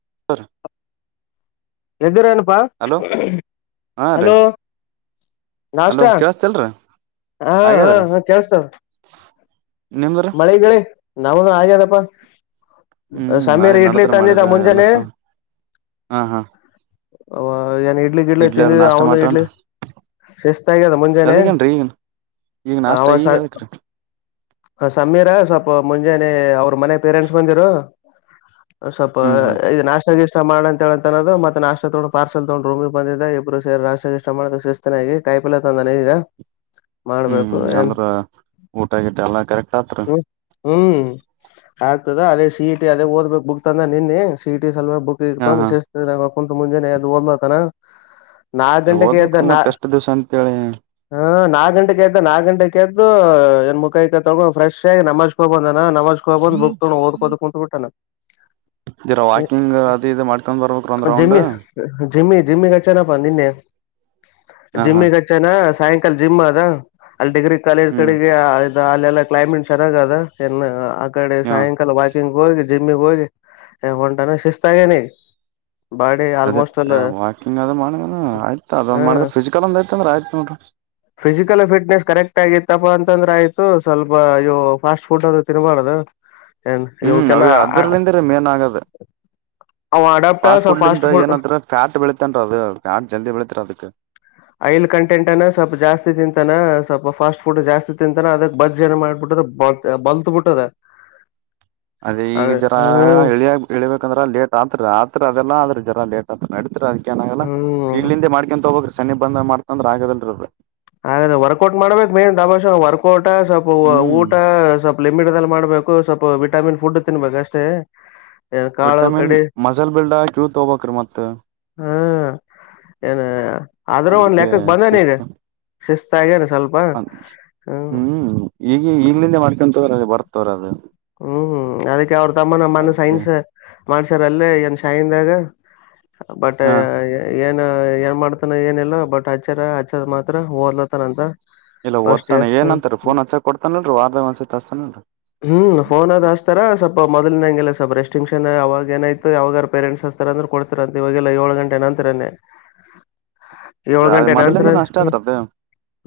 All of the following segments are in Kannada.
[unintelligible] ಎದ್ದಿ ರೇನಪ್ಪ ಹಲೋ ಹಾಂ ರೀ ಹಲೋ. ನಾಷ್ಟ ಹಲೋ ಕೇಳಸ್ತಲ್ರೀ ಹಾ ಹಾ ಹಾಗ್ಯಾದ್ರೀ ಹಾ ಕೇಳತ. ನಿಮ್ದ್ರ ಮಳಿಗಿಳಿ ನಾವನು ಆಗ್ಯದಪ್ಪ. ಹ್ಮ್ ಮಳೆ ಸಮೀರ್ ಇಡ್ಲಿ ನಡದ್ರ ಮಳೆ ತಂದಿದ ಬೆಳೆ ಎಲ್ಲ ಮುಂಜಾನೆ. ಸ ಹಾ ಹಾ ಅ ಏನ್ ಇಡ್ಲಿ ಗಿಡ್ಲಿ ಅದ್ ತಿಂದಿವವಿ ನಾಷ್ಟ ಅವನು ಇಡ್ಲಿ. ಮಾಡ್ರನ್ರಿ ಶಿಸ್ತ ಆಗ್ಯದ ಮುಂಜಾನೆ ಅದಗೇನ್ರೀ ಈಗ ಈಗ ನಾಷ್ಟ ಅವ. ಈಗ ಅದಕ್ರೀ ಸಮೀರ ಸ್ವಲ್ಪ ಮುಂಜಾನೆ ಅವ್ರ ಮನೆ ಪೇರೆಂಟ್ಸ್ ಬಂದಿರು. ಸ್ವಲ್ಪ ಹ್ಮ್ ಹ್ಮ್ ಇದು ನಾಶ್ಟಾ ಆಗ ನಾಷ್ಟಾ ಮಾಡ ಅಂತ ಹೇಳಂತ ಅದು ಮತ್ತ ನಾಷ್ಟ ತಗೊಂಡು ಪಾರ್ಸಲ್ ತಗೊಂಡು ರೂಮ ಬಂದಿದ್ದ ಇಬ್ರುರ ನಾಷ್ಟ ಗಿಷ್ಟಾ ಮಾಡೋದ ಶಿಸ್ತನಾಗಿ [unintelligible] ಹ್ಮ್ ಏನ್ ಅಂದ್ರ ಊಟಗಿಟ್ಟ ಎಲ್ಲಾ ಕರೆಕ್ಟ್ ಆತ್ರಿ ಹ್ಮ್ ಹ್ಮ್ ಆಗ್ತದ ಅದೇ ಸಿ ಇಟಿ ಅದೇ ಓದ್ಬೇಕು ಬುಕ್ ತಂದ ನಿನ್ನೆ ಸಿಟಿ. ಬುಕ್ ಹಾ ಹಾ ಇತೇ ಕುಂತತ್ ಮುಂಜಾನೆದ್ದು ಓದಲತನ. ನಾಲ್ಕು ಗಂಟೆಗೆ ಎದ್ದ ಓದ್ಬೇಕ್ರೀ ನಾ. ಮತ್ ಎಷ್ಟ್ ದಿವ್ಸ ಅಂತೇಳಿ ಹಾ ನಾಕ ಗಂಟೆಗೆದ ನಾಕ್ ಗಂಟೆಯದ್ದು. ಏನ್ ಮುಖೈಕತ ತೊಗೊಂಡು ಪ್ರಶ್ ಆಗಿ ನಮಾಜ್ ಹೋಗಿ ಬಂದನ ನಮಾಜ್ ಕೈ ಹೋಗಿ ಬಂದ ಬುಕ್ ತೊಂಡು ಓದಕೋದ್ ಕುಂತ್ ಬಿಟ್ಟಾನನ. ಜರ ವಾಕಿಂಗ್ ಅದು [unintelligible] ಇದು ಮಾಡ್ಕೊಂಡ್ ಬರ್ಬೇಕ್ರ ಒಂದ್ ರೌಂಡ್ ಜಿಮ್ಮಿ ಜಿಮ್ಮಿ ಜಿಮ್ಮಿಗೆಚ್ಚನಪ್ಪ ನಿನ್ನೆ. ಹಾ ಹಾ ಜಿಮ್ಮಿಗ ಹಚ್ ನ. ಸಾಯಂಕಾಲ ಜಿಮ್ ಅದ ಅಲ್ಲಿ ಡಿಗ್ರಿ ಕಾಲೇಜ್ ಹ್ಮ್ ಕಡೆಗೆ. ಅಲ್ಲ ಎಲ್ಲಾ ಕ್ಲೈಮೇಟ್ ಚೆನ್ನಾಗ ಅದ ನ್ ಆಗಡೆ ಹಾ ಸಾಯಂಕಾಲ ವಾಕಿಂಗ್ ಹೋಗಿ. ಜಿಮ್ಮಿಗೆ ಹೋಗಿ ಹೊಂಟಾನ ಶಿಸ್ತಾಗೆನ್ ಅದೇ ವಾಕಿಂಗ್ ಅದ ಮಾಡಿದ ಆಯ್ತು ಹಾ ಅದೊಂದು ಮಾಡಿದ್ರೆ ಫಿಸಿಕಲ್ ಒಂದು ಆ್ತ ಅಂದ್ರೆ ಆಯ್ತು ನೋಡ್. ಫಿಸಿಕಲ್ ಪಿಟ್ನೆಸ್ ಕರೆಕ್ಟ್ ಆಗತ್ತಪ್ಪ. ತಂದ್ರೆ ಆಯ್ತು ಸ್ವಲ್ಪ ಇ ಫಾಸ್ಟ್ ಫುಡ್ ಅ್ರ ತಿನ್ಬಾರ್ದು. ಏನ್ ಹ್ಮ್ ಅ ಇವಕ್ಕೆಲ್ಲ ಅದ್ರಲಿಂದ್ರೆ ಮೇನ್ ಆಗದ. ಅವ ಅಡಾಪ್ಟ ಫಾಸ್ಟ್ ಸ್ವಲ್ ಫುಡ್ಲಂದ ಫುಡ್ ಏನತ್ರ ಫ್ಯಾಟ್ ಬೆಳೀತೇನ್ರ ಅವ ಫ್ಯಾಟ್ ಜಲ್ದಿ ಬೆಳೀತರ ಅದಕ್. ಐಲ್ ಕಂಟಂ ಅನ್ನು ಸ್ವಲ್ಪ ಜಾಸ್ತಿ ತಿಂತಾನ ಸ್ವಲ್ಪ ಫಾಸ್ಟ್ ಫುಡ್ ಜಾಸ್ತಿ ತಿಂತಾನ ಅದಕ್ ಬೋಜ್ ಎನ ಮಾಡ್ಬಿದ ಬತ್ ಬಲ್ತು ಬಿುಟ್ಟದ. ಅದೇ ಈಗ ಜರ ಎಳಿಯ ಎಳಿಬೇಕಂದ್ರ ಲೇಟ್ ಆತ್ ಆತ್ರ ಅದೆಲ್ಲಾ ಆದ್ರ ಜರ ಲೇಟ್ ಸ ನಡತತ್ರಿ ಅದಕ ಏನಾಗಲ್ಲ ಹ್ಮ್ ಈಗ್ಲಿಂದ ಮಾಡಕಂತ ಹೋಗ್ರಿ ಸನಿಪ ಬಂದ್ತಂದ್ರೆ ಆಗದಲ್ರರಿ. ಹಾಗಾದ್ರೆ ವರ್ಕೌಟ್ ಮಾಡ್ಬೇಕ್ ಮೇನ್ ದಬಾಷೆ ವರ್ಕೌಟ ಸ್ವಲ್ಪ ಹ್ಮ್ ಊಟ ಸ್ವಲ್ಪ್ ಲಿಮಿಡ್ದಲ್ಲಿ ಮಾಡ್ಬೇಕು ಸ್ವಲ್ಪ ವಿಟಾಮಿನ್ ಫುಡ್ ತಿನ್ಬೇಕು ಅಷ್ಟೇ. ಏನ್ ಕಾಳು ವಿಟಮಿನ್ ಕಡಿ ಮಸಲ್ ಬಿಲ್ಡ ಕ್ಯೂತೋಬೇಕ್ರಿ ಮತ್ತ ಹ್ಮ ಏನ ಆದ್ರ ಒಂದ ಲೆಕ್ಕಕ್ ಬಂದನೆನ ಹ ಹ್ಮ್ ಈಗ ಈಗ್ಲಿಂದೆ ಮಾಡ್ಕೊಂತ್ರ ಬರ್ ತೋರದು. ಹ್ಮ್ ಹ್ಮ್ ಅದಕ್ಕೆ ಅವ್ರ ತಮ್ಮನ್ನ ಮೊನ್ನೆ ಅದಕ್ಕೆ ಸೈನ್ಸ್ ಮಾಡ್ಸ್ಯಾರ ಅಲ್ಲೇ ಎನ್ ನ್ದಾಗ ಬಟ್ ಹಾ ಏನ ಏನ್ ಮಾಡ್ತಾನ ಏನಿಲ್ಲ ಬಟ್ ಅಚ್ಚಾರ ಅಚ್ಚಾರ ಮಾತ್ರ ಓದ್ಲಾತಾನ ಅಂತ. ಇಲ್ಲ ಓದ್ತಾನ ಏನಂತಾರ ಫೋನ್ ಹಚ್ಚ ಕೊಡ್ತಾನಿಲ್ರಿ ವಾರದಾಗ ಒಂದ್ಸತಿ ಹಚ್ತಾನಿಲ್ರಿ. ದತರ. ಮೊದಲಿನಂಗಿಲ್ಲ ಸ್ವಪ ರೆಸ್ಟಿಂಕ್ಷನ್ ಅವಾಗೇನಾಯ್ತ ಯಾವಾಗಾರ ಪೇರೆಂಟ್ಸ್ತ ಹಚ್ತಾರ ಅಂದ್ರ ಕೊಡ್ತಾದ್ರ ಅಂತ ಇವಾಗೆಲ್ಲ ಏಳ್ ಗಂಟೆ ನಂತರ ನೇ ಏಳ್ ಅ ಗಂಟೆ ನಂತರ ಮೊದಲಿಂದನ ಅಷ್ಟೇ ಹ್ಮ ಆದ್ರ ಅದು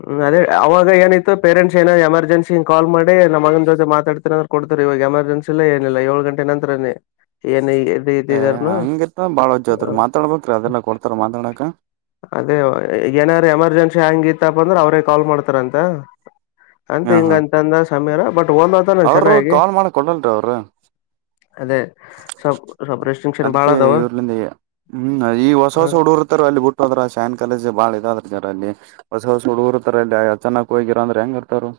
ಹ್ಮ್ ಅದೇ ಅವಾಗ ಏನಿತ್ತ ಪೇರೆಂಟ್ಸ್ ಏನೋ ಎಮರ್ಜನ್ಸಿ ಹಿಂಗ್ ಕಾಲ್ ಮಾಡಿ ನಮ್ಮಗನ ಜೊತೆ ಮಾತಾಡ್ತಿನಂದ್ರ ಕೊಡ್ತದ್ರ ಇವಾಗ ಎಮರ್ಜೆನ್ಸಿ ಇಲ್ಲ ಏನಿಲ್ಲ ಏಳ್ ಗಂಟೆ ನಂತರ ನೇ ಎ ಏ ಹಂಗಿತ್ತ ಬಾಳೊಜ್ಜತ್ರಿ ಮಾತಾಡ್ಬೇಕ್ರೀ ಅದೆಲ್ಲಾ ಕೊಡ್ತಾರ ಮಾತಾಡಕ. ಅದೇ ಈಖ ಏನಾರ ಎಮರ್ಜೆನ್ಸಿ ಹಂಗ ಇತ್ತಪ್ಪ ಅಂದ್ರೆ ಅವ್ರೇ ಕಾಲ್ ಮಾಡ್ತಾರಂತ. ಅಂತ ಹ ಹಾ ಹಿಂಗಂತ ಅಂದ ಸಾಮ್ಯರ ಬಟ್ ಒಂದಂತ ಅವರು ಚೆನ್ನಾಗಿ ಕಾಲ್ ಮಾಡ ಕೊಡಲ್ರಿ ಅವ್ರು ಅದೇ ಸಪ್ ಸಪ್ ಅದಕ್ಕೆ ಇವರ್ಲಿಂದ ಹ್ಮ ಈ ಹೊಸ ಹೊಸ ಹುಡುರ್ತಾರ ಅಲ್ಲಿ ಬಿುಟ್ಟು ಹೋದ್ರ ಸಾನ್ ಕಾಲೇಜ್ ಬಾಳ ಇದಾದ ಅಲ್ಲಿ ಹೊಸ ಹೊಸ ಹುಡುಗರ್ತಾರ ಅಲ್ಲಿ ಚೆನ್ನಾಗಿ ಹೋಗಿರ ಅಂದ್ರೆ ಹೆಂಗ ಇರ್ತಾರು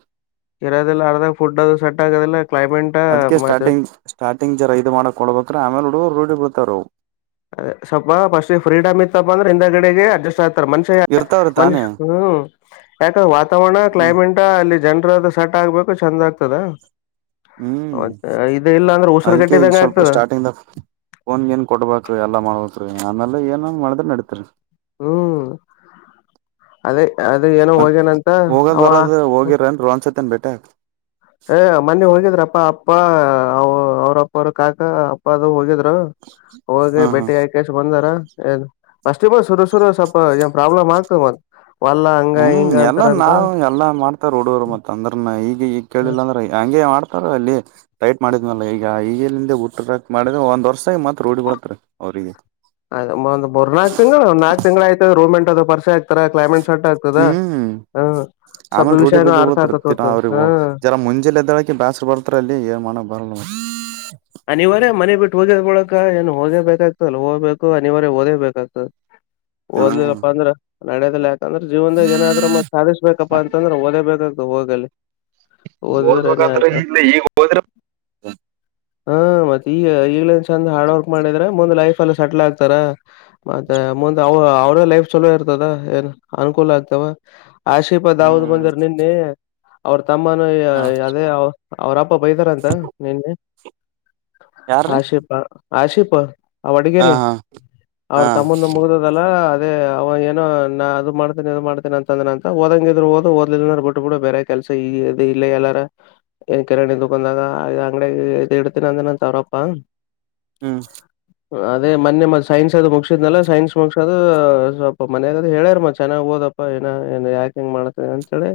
ಇರೋದಲ್ಲ ಅರ್ದಾಗ ಫುಡ್ ಅದು ಸೆಟ್ ಆಗದಿಲ್ಲ. ಅದ್ಕೆ ಸ್ಟಾರ್ಟಿಂಗ್ ಸ್ಟಾರ್ಟಿಂಗ್ ಜರ ಇದು ಮಾಡಕ್ಕೊಳ್ಬೇಕ್ರ ಆಮೇಲೆ ಹುಡುಗುರು ರೂಢಿ ಬಿರ್ತಾರವು. ಅದ ಸ್ವಲ್ಪ ಫಸ್ಟ್ ಫ್ರೀಡಮ್ ಇತ್ತಪ್ಪ ಅಂದ್ರ ಹಿಂದಗಡೆಗೆ ಅಡ್ಜಸ್ಟ್ ಆಗ್ ಮನ್ಷ್ಯರ ಇರ್ತಾವ್ರಿ ತಾನೇ ಮನ್ಷ್ ಹ್ಮ ಯಾಕ ವಾತಾವರಣ ಕ್ಲೈಮೇಟ್ ಅಲ್ಲಿ ಜನ ಸೆಟ್ ಆಗ್ಬೇಕು ಚೆಂದ ಆಗ್ತದ. ಹ್ಮ್ ಇದು ಇಲ್ಲ ಅಂದ್ರೆ ಉಸರು ಅದಕ್ಕೆ ಈಗ ಕಟ್ಟಿದಂಗ ಸ್ವಲ್ಪ ಆಗ್ತದ ಸ್ಟಾರ್ಟಿಂಗ್ ಫೋನ್ ಗೀನ್ ಕೊಡ್ಬಾಡ್ ಎಲ್ಲ ಮಾಡಬೇಕೀ ಆಮೇಲೆ ಏನ ಮಾಡಿದ್ರು ನಡೀತ್ರಿ. ಹ್ಮ್ ಅದೇ. ಅದೇ ಏನೋ ಮತ್ ಹೋಗ್ಯನಂತ ಹೋಗದ್ ಅವ ಬರದ ಹೋಗಿರೇನ್ರೀ ಒನ್ಸತ್ತನ್ ಬೆಟ್ಟಿ ಆಗಾಕ ಏ ಮೊನ್ನೆ ಹೋಗಿದ್ರಪ್ಪ ಅಪ್ಪ ಅವ್ರಪ್ಪ ಅವರು ಕಾಕಾ ಅಪ್ಪ ಅದು ಹೋಗಿದ್ ಹೋಗಿ ಹಾ ಹಾ ಭೇಟಿ ಆಗಿಕಾಷ್ ಬಂದಾರ. ಏ ಫಸ್ಟೀಗ ಶುರು ಶುರು ಸ್ವಲ್ಪ ಏನ್ ಪ್ರಾಬ್ಲಮ್ ಆಗ್ತದ್ ಮತ್ ವಲ್ಲ ಹಂಗ ಹ್ಮ್ ಹಿಂಗ ಎಲ್ಲ ಅಂತಾರಂತ ನಾವ ಎಲ್ಲಾ ಮಾಡ್ತಾರ ಹುಡ್ಗೂರು ಮತ್ತ ಅಂದ್ರನ ಈಗ ಈ ಕೇಳಿಲ್ಲಾಂದ್ರ ಹಂಗೆ ಮಾಡ್ತಾರ ಅಲ್ಲಿ. ಟೈಟ್ ಮಾಡಿದ್ನಲ್ಲ ಈಗ ಈಗಲಿಂದ ಹುಟ್ಟಕಟ್ಟ ಮಾಡಿರ ಒಂದ್ ವರ್ಷದಾಗ ಮತ್ ರೂಡಿ ಬೀಳ್ತಾರ ಅವ್ರಿಗೆ. ಅದ ಮೂರ್ ನಾಕ್ ತಿಂಗಳು ಒಂದ್ ನಾಕ್ ತಿಂಗ್ಳ ಆಯ್ತಂದ್ರ ರೂಮೆಂಟ್ ಅದು ಪರಿಚಯ ಆಗ್ತರ ಕ್ಲೈಮೇಟ್ ಆಗ್ತದಾ ಹ್ಮ್ ಹಾ ಸ್ವಲ್ಪ ಆಮೇಲೆ ರೂಢಿ ವಿಷಯನ ಬಿದ್ದ ಅರ್ಥ ಹೋತ್ತರ ಆಕತ್ ದಿನ ಹೊತ ಅವ್ರೇ ಹಾ ಜರ ಮುಂಜೆಲ್ ಎದ್ದಳಕ ಬ್ಯಾಸರ ಬರ್ತರಲ್ಲಿ ಏನ್ ಮಾಡ [unintelligible] ಅನಿವಾರ್ಯ ಮನೆ ಬಿಟ್ಟು ಹೋಗ್ಯದ್ ಬಳಕ ಏನು ಹೋಗೇ ಬೇಕಾಗ್ತಲ್ಲ ಹೋಗ್ಬೇಕು ಅನಿವಾರ್ಯ ಓದೇಬೇಕಾಗ್ತದ ಹ್ಮ್ ಓದ್ಲಿಲ್ಲಪ್ಪ ಅಂದ್ರ ನಡೆದಿಲ್ಲ್ ಯಾ ಅಂದ್ರ ಜೀವನದಾಗ ಏನಾದ್ರು ಮಾಡ್ ಸಾಧಿಸ್ಬೇಕಪ್ಪಾ ಅಂತಂದ್ರ ಓದೇಬೇಕಾಗ್ತದ್ ಹೋಗಲ್ಲಿ. ಓದಿದ್ರೆ ಏನೇ ಓದ್ಬೇಕಂತ್ರ ಆಯ್ತ ಈಗ್ಲೇ ಈಗ್ ಹೋದ್ರ ಹಾ ಮತ್ತೆ ಈಗ ಈಗ್ಲನ್ ಚಂದ ಹಾರ್ಡ್ ವರ್ಕ್ ಮಾಡಿದ್ರೆ ಮುಂದ್ ಲೈಫ್ ಎಲ್ಲ ಸೆಟ್ಲ್ ಆಗ್ತಾರ ಮತ್ತೆ ಮುಂದೆ ಅವ ಅವರೇ ಲೈಫ್ ಚೊಲೋ ಇರ್ತದ ಏನ್ ಅನುಕೂಲ ಆಗ್ತವ ಆಶಿ ದಾವೂದ್ ಹ್ಮ್ ಬಂದರು ನಿನ್ನೆ ಅವ್ರ ತಮ್ಮನ ಹ ಅದೇ ಅವ್ರಪ್ಪ ಪ್ಪ ಬೈದಾರ ಅಂತ ನಿನ್ನೆ ಯಾರ್ರೀ ಆಶಿಪ ಆಶಿಪ. ಆವ ಹಾ ಅಡಗೇರಿ ಹಾ ಅವ್ರ ಹಾ ತಮ್ಮಂದ ಮುಗ್ದದಲ್ಲ ಅದ ಅವ ಏನೋ ನಾ ಅದು ಮಾಡ್ತೀಿ ಇದು ಮಾಡ್ತೀಿ ಅಂದ್ರ ಅಂತಓದಂಗಿದ್ರ ಓ್ ದಲಲ್್ ಬಿಟ್ ಬಿಡು ಬೇರೆ ಕೆಲ. ಇ ಇಲ್ಲ ಎಲ್ಲಾರ ಕೆರೆಕಂದಾಗ ಅಂಗಡ. ತಿನಂದನದ ಅಂತಅವ್ರಪ್ಪಾ. ಹ್ಮ. ಅದೇ ಮೊನೆ ಮತ್ ಸೈನ್ಸ್ ಅದು ಮುಗಸಿದ್ನಲ್ಲ ಸೈನ್ಸ್ ಮುಗ ಅದು ಸ್ವಲ್ಪ ಮನ್ಯಾಗಾದ್ ಹೇಳ್ಯಾರ ಮತ್ ಚೆಾಗ್ ಹಓದ. ಾ ಏ ಏ ಯಾಕ ಹೆಂಗ್ ಮಾಡ್ತ ಅಂತ ಹೇಳಿ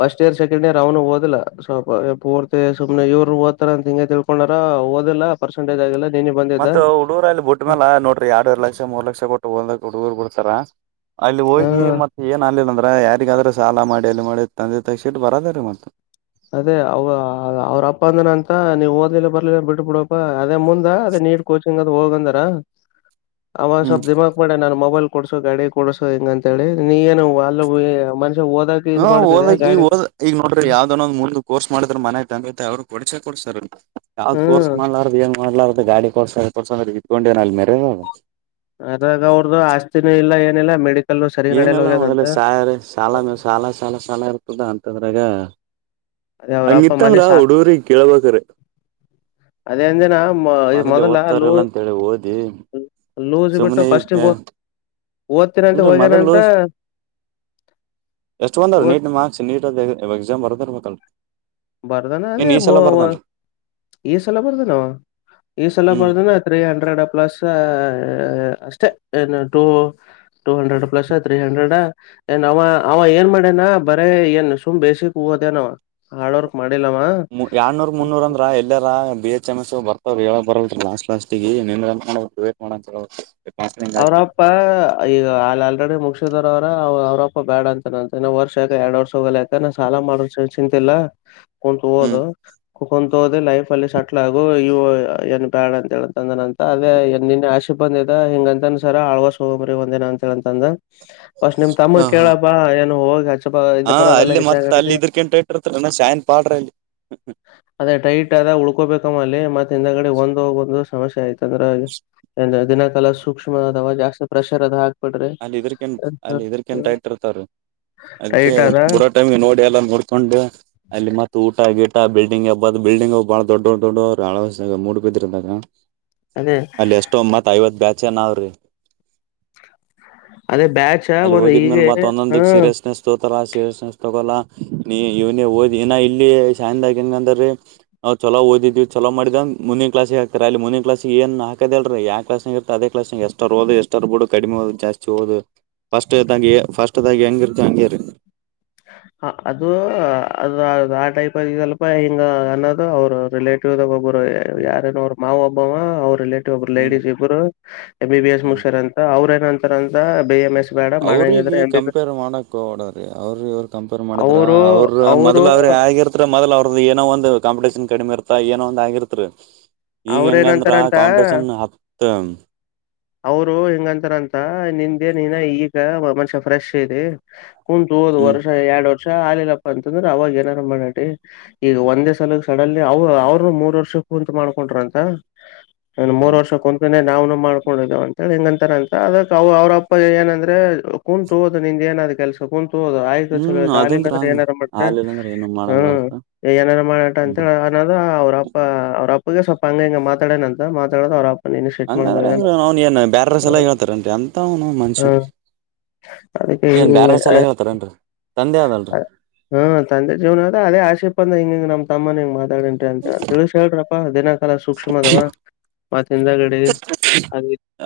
ಫಸ್ಟ್ ಇಯರ್ ಸೆಕೆಂಡ್ ಇಯರ್ ಅವನು ಓದಿಲ್ಲಪ. ಓಡ್ತ ಸುಮ್ನೆ ಇವರು ದ್ತ ಅ ಹಿಂಗಗೆ ತಿಳ್ಕೊಂಡಾರ ಓದಿಲ್ಲಲ್ಲ ಪರ್ಸೆಟೇಜ್ ಆಗಿಲ್ಲಲ್ಲ. ಮತ್ತತ್ ಹುಡುೂರ್ಲ್ಲಿ ಬಿಟ್ಟ್ಮೇಲ್ಲ ನೋಡ್ರಿ ಎರಡು ಎರಡು ಲಕ್ಷ ಮೂರ್ ಲಕ್ಷ ಕೊಟ್ಟು ಹಓದಕ್ ಹುಡುಗೂರ್ ಬಿಡ್ತಾರ. ಅಲ್ಲಿ ಹೋಗಿ ಹಾ ಮತ್ತತ್ ಏನ್ ಆನ್ಲಿಲ್ಲ ಅಂದ್ರ ಯಾರಿಗಾದ್ರೂ ಸಾಲ ಮಾಡಿ ಅಲ್ಲಿ ಮಾಡಿದ. ತಂದೆ ತಾಯಿಗೆ ಶಿಟ್ ಬರದ ರೀ ಮತ್ತ. ಅದೇ ಅವ ಅವ್ರಪ್ಪ ಅಂದನ ಅಂತ ನೀವು್ ಓದ್ಲಿಲ್ಲ ಬರ್ಲಿಲ್ಲ ಬಿಟ್ಟ ಬಿಡಪ್ಪ ಅದೇ ಮುಂದ ಅದೇ. ನೀಟ್ ಕೋಚಿಂಗ್ ಹೋಗಾಂದರ್ ಅವ ಹ್ಮ್ ಸ್ಪಲ್ಪ ದಿಮಾಕ್ ಮಾದ್ಯನ್ ಮೊಬೈಲ್ ಕೊಡ್ಸೋ ಗಾ ಕೊಡ್ಸೋ ಹೆಂಗಂತ ಹೇಳಿ ನೀಗೇನು ಅಲ್. ಹಾ ಓದಕ್ ಈ ಹಓದ್ ಈಗ ನೋಡ್ರಿ ಯಾವ್ದನೊಂದ್ ಮುಂದ. ಕೋರ್ಸ್ ಮಾಡಿದ್ರ ಮನೆ ತಂಗೈತೆ ಅವ್ರು ಕೊಡಸೆ ಕೊಡ್ಸರ್ ಯಾವ್ದ್ ಕೋರ್ ಹ್ಮ್ ಮಾಡಲಾರಂಗ. ನೋಡ್ಲಾರ್ದ ಗಾಡಿ ಕೊಡ್ಸ ಕೊಡ್ಸಂದ್ರೆ ಇದತ್ಕೊಂಡೇವನ ಅಲ್ಲಿ ಮೇರೆ. ಅದಾಗ ಅವ್ರ್ದು ಆಸ್ತಿನೂ ಇಲ್ಲ ಏನಿಲ್ಲ ಮೆಡ. ಏನೆಲ್ಲ ಮೊದಲ ಸ ಸಾಲ ಸಾಲ ಸಾಲ ಸಾಲ ಇರ್ತದ ಅಂತದ್ರಾಗ. ಅದೇ ಅವ್ರ ಅಪ್ಪ ಮನೆ ಹಂಗಿತ್ತಂಗಲ್ಲಾ ಸಾ ಒಡುೂರಿ ಕಳಬೇಕಕರೆ. ಅದೇ ಅಂದಿನ ಮೊದ್ಲೆೇ ಮೊದಲ ಲೂ ಓದ್ತಾರಲ್ಲ ಅಂತೇಳಿ ಓದಿ ಲೂಸ್ ಬಿಟ್ಟು ಸುಮ್ಮ್ನೆ ಈಗ ಫಸ್ಟಿಗೆ ಓದ್ತೀನಂತ ಹೋಗೇನಂತ. ಎಷ್ಟು ಒಂದ್ರ ನೀಟ್ ಮಾರ್ಕ್ಸ್ ನೀ ಎಕ್ಸಾಮ್ ಬರದ ಇರ್ಬೇಕಲ್. ಬರದಾನ ಅದೇ ಮೂ ವ ಈ ಸಲ ಬರ್ದನ ಈ ಸಲ ಹ್ಮ್ ಬರ್ದನ ತ್ರೀ ಹಂಡ್ರೆಡ್ ಪ್ಲಸ್. ಅಷ್ಟೆ ಏನ್ನು್ದೋ. Two hundred plus three hundred ಏನ್ ಅವ ಅವ ಏನ್ ಮಾಡೇನಾ ಬರೇ ಏನ್ ಸುಮ್ ಬೇಸಿಕ್. ದೇನ ಹಾರ್ಡ್ ವರ್ಕ್ ಮಾಡ. ಎರನೂರ್ ಮುನ್ನೂರ ಅಂದ್ರ ಎಲ್ಲಾರ ಬಿ ಎಚ್ ಬರ್ವ್ರರು ಹೇಳಕ್ ಬರಲ್ರಿ ಲಾಸ್ಟ್ ಲಾಸ್ಟಗ ನಿನ್ ಮಾಡ ಡೇಟ್ ಮಾಡ ಅಂತ ಹೇಳ. ಕಾಸ್ಲಿಂಗ್ ಹಾಕಿ ಅವ್ರಪ್ಪ ಈಗ ಅಲ್ಲಿ ಆಲ್ರೆಡಿ ಮುಗಿದ. ಅವ್ರ ಅವ್ರಪ್ಪ ಬೇಡ ಅಂತನಂತೆನ ವರ್ಷ ಯಾಕ ಎರಡ್ ವರ್ಷ ಹೋಗಲ್ಲ ಯಾಕ ನಾ ಸಾಲ ಮಾಡ ಚಿಂತಿಲ್ಲಾ. ಕತ್ು ಹ್ಮ್ ಓದು. ಕುಕೊಂಡಂತ ಹೋದಿ ಲೈಫ್ ಅಲ್ಲಿ ಸೆಟ್ಲ್ ಆಗು ಇ ಏನ್ ಬ್ಯಾಡ್ ಅಂತ ಹೇಳಂತಂದನ ಅಂತ ಅದೇ ನಿನ್ನ ಆಶ. ಬಂದದ ಹೆಂಗಂತ. ಸರ ಆಳ್ಗಸ್ ಹೋಗ್ರಿ ಒಂದಏನ ಅಂತ ಅಂತ ಅಂದ ಬಸ್ ನಿಮ್ ತಮ್ಮ ಹ ಹಾ ಕೇಳಪ್ಪಾ ಏನು ಹೋಗ ಹಾ ಅಲ್ಲಿ ಮತ್ತ ಅಲ್ಲಿ ಇದ್ರಕಂತ ಇಟ್ಟಿರ್ತ್ ನ ಸಾಯನ್ ಪಾಡ್ರಿ ಅಲ್ಲಿ. ಅದೇ ಟೈಟ್ ಆದ ಉಳ್ಕೋಬೇಕಮ್ಮಲ್ಲಿ. ಮತ್ತ ಹಿಂದಗಡೆ ಒಂದು ಒಂದು ಸಮಸ್ಯೆ ಆಯ್ತಂದ್ರ ದಿನಕಾಲ ಸೂಕ್ಷ್ಮ. ಇದಾವ ಜಾಸ್ತಿ ಪ್ರೆಷರ್ ಅದ ಹಾಕ್ಬಿಡ್ರಿ ಅಲ್ಲಿ ಇದ್ರಕ ಅಲ್ಲಿ ಇದರ್ಕಂತೈಟ್ ಇರ್ತರು ಅದ್ಕ್ಕೆ ಟೈಟ್ ಅದ ಬುರಾಟೈಮಗೆ ನೋಡಿ ಎಲ್ಲ ನೋಡ್ಕೊಂಡು ಅಲ್ಲಿ ಮತ್ತ ಊಟ ಆಿಟ್ಟ ಬಿಲ್ಡಿಂಗ್ ಹಬ್ಬದ ಬಿಲ್ಡಿಂಗ್ಬ್ಬ ಬಾಳ ದಡ್ಡ ದೊಡ್ಡ ಅವ್ ಹಳ ಮೂಡ್ ಬಿದ್ರದಾಗ ಅದೇ ಅಲ್ಲಿ ಎಷ್ಟೊಮ್ಮತ್ ಐವತ್ ಬ್ಯಾಚ್ ನಾವ್ರಿ ಅದೇ ಬ್ಯಾಚ ಅಲ್ಲಿ ಒಂದ್ ಹೋಗಿದ್ಮೇಲೆ ಹೀಗೆ ಮತ್ತ ಒಂದೊಂದ ಹ್ಮ ಸೀರಿಯಸ್ನೆಸ್ ತೋತಾರ ಸೀರಿಯಸ್ನೆಸ್ ತಗೊಲ್ಲ ನೀ ಇವನ ಓದಿ ಇನ ಇಲ್ಲಿ ಶಾಯದಾಗ ಹೆಂಗ ಅಂದ್ರೀ ನಾವು ಚಲೋ ಓದಿದಿವವಿ ಚಲೋ ಮಾಡಿದಂದ ಮುಂದಿನ ಕ್ಲಸ್ ಹಾತ ಅಲ್ಲಿ ಮುಂದಿನ ಕ್ಾಸ್ ಏನ್ ಹಾದಲ್ರಿ ಯಾ ಕ್ಲಸ್ಗ ಇ ಅೇ ಕ್ಲಸ್ ಎಷ್ಟರ್ೋ ಎಷ್ಟರ್ ಬಿ ಕಡಿಮ ಹೋದು ಜಾಸ್ತಿ ಹೋದು ಫಸ್ಟ್ದಾಗಿ ಫಸ್ಟ್ದಾಗಿ ಹೆಂಗಿರ್ತ ಹಂಗ್ಯರ್ [inaudible] ಹ ಅದು ಅದು ಆ ಟೈಪ್ ಆಗಲ್ಪ ಹಿಂಗ ಅನ್ನದು ಅವರು ರಿಲೇಟಿವ್ಾಗ ಒಬಾರು ಹ್ಞೂ ಯಾರೇನೋ ಅವ್ರ ಮಾವ ಒಬ್ಬವ ಅವ್ರ ಇಲ್ಲ ಒಬ್ರು ಹ್ಞೂ ಲೇಡಿಸ್ ಇಬ್ಬರು ಎಂ ಬಿ ಎಸ್ ಹ್ಞೂ ಮುಗಸ್ಯಾರ್ ಅಂತ ಅವ್ರ ಏನ ಅಂತಾರ ಅಂತ ಬಿ ಎಂ ಎಸ್ ಬೇಡ ಅವ್ರಿಗ ಮಾಡಂಗಿದ್ರೆ ಎಂ ಬಿ ಬಿ ಕಂಪೇರ್ ಮಾಡಕ ಹೊಗಬೇಡ ಅವರು ಇವ್ರ ಕಂಪೇರ್ ಮಾಡಿದ್ರೆ ಅವರು ಅವ್ರರು ಅವರು ಮೊದಲ ಅವ್ರರು ಹಾಗಿರ್ತರಿ ಮೊದಲ ಅವ್ರದ ಏನ ಒಂದು ಕಾಂಪಿಟೇಷನ್ ಕಡಿಮೆ ಇರ್ತ ತ್ತ ಏನೋ ಒಂದ ಆಗಿರ್ತಿ ಈಗ ಅವ್ರ ಹೆಂಗಂದ್ರ ಏನಂತಾರಂತ ಕಾಂಪಿಟೇಷನ್ ಹತ್ತ ಅವರು ಹೆಂಗಂತಾರಂತ ನಿಂದೆನ ಇನ್ ಈಗ ಮನುಷ್ಯ ಫ್ರೆಶ್ ಇದಿ ಕುಂತು ಓದು ಹ್ಮ್ ವರ್ಷ ಎರಡು ವರ್ಷ ವರ್ಷ ಆಗ್ಲಿಲ್ಲಪ್ಪಾ ಅಂತಂದ್ರೆ ಅವಾಗ ಏನಾರ ಮಾಡಾಡಿ ಈಗ ಒಂದೇ ಸಲ ಸಡನ್ಲಿ ಅವ ಅವ್ರನು ಮೂರ್ ವರ್ಷ ಕುಂತ ಮಾಡ್ಕೊಂಡ್ರ ಅಂತ ಮೂರ್ ವರ್ಷ ಕುಂತ ನಾವುನು ಮಾಡ್ಕೊಂಡಿದ್ದೇವ ಅಂತಿ ಹೆಂಗಂತಾರ ಅಂತ ಅದ ಅವ ಅವ್ರಪ್ಪ ಏನಂದ್ರೆ ಕುಂತು ಓದು ನಿಂದ ಏನ ಕೆಲಸ ಹದು ಆಯ್ತು ಚಲ ಹ್ಮ್ ತಾಲಿಲ್ಲ ಅದಂದ್ರ ಅಂದ್ರೆ ಏನಾರ ಮಾಡಕ ಹಾಲಿಲ್ಲಂದ್ರ ಏನು ಮಾಡಕ್ ಹ್ಮ ಬರ್ತ ಏನಾರ ಮಾಡಟ ಅಂತ ಹ್ಮ್ ನದ ಅವ್ರ ಅಪ್ಪ ಅವ್ರ ಅಪ್ಪಗೆ ಸ್ವಲ್ಪ ಹಂಗ ಹಂಗ ಮಾತಾಡೇಣ ಅಂತ ಮಾತಾಡದ ಅವ್ರಪ್ಪ ಹಂಗಂದ್ರ ಅಂಗ್ರ ಅವ್ನ್ ಏನ್ ಬ್ಯಾರ್ರಸ ಎಲ್ಲ ಹೇಳ್ತಾರನ್ರಿ ಅಂತ ಅವ್ನು ಮನುಷ್ಯ ಅದಕ್ಕೆ ಏನ್ ಬ್ಯಾರರ ಸಲಗ ಹೇಳ್ತಾರೇನ್ರಿ ತಂದೆ ಆದಲ್ರರಿ ಹ್ಮ ತಂದೆ ಜೀವನ ಅದ ಅದ ಆಶೀಪ ಅಂದ ಹಿಂಗ ನಮ ತಮ್ಮನ ಹಿಂಗ ಮಾತಾಡೇನರಿ ಅಂತ ಹೇಳ ತಿಳಷ ಹೇಳ್ರ ದಿನಕಾಲ ಸೂಕ್ಷ್ಮ ಅದವಾ ಮತ್ತಿಂದಗಡಿ ಹಾಗ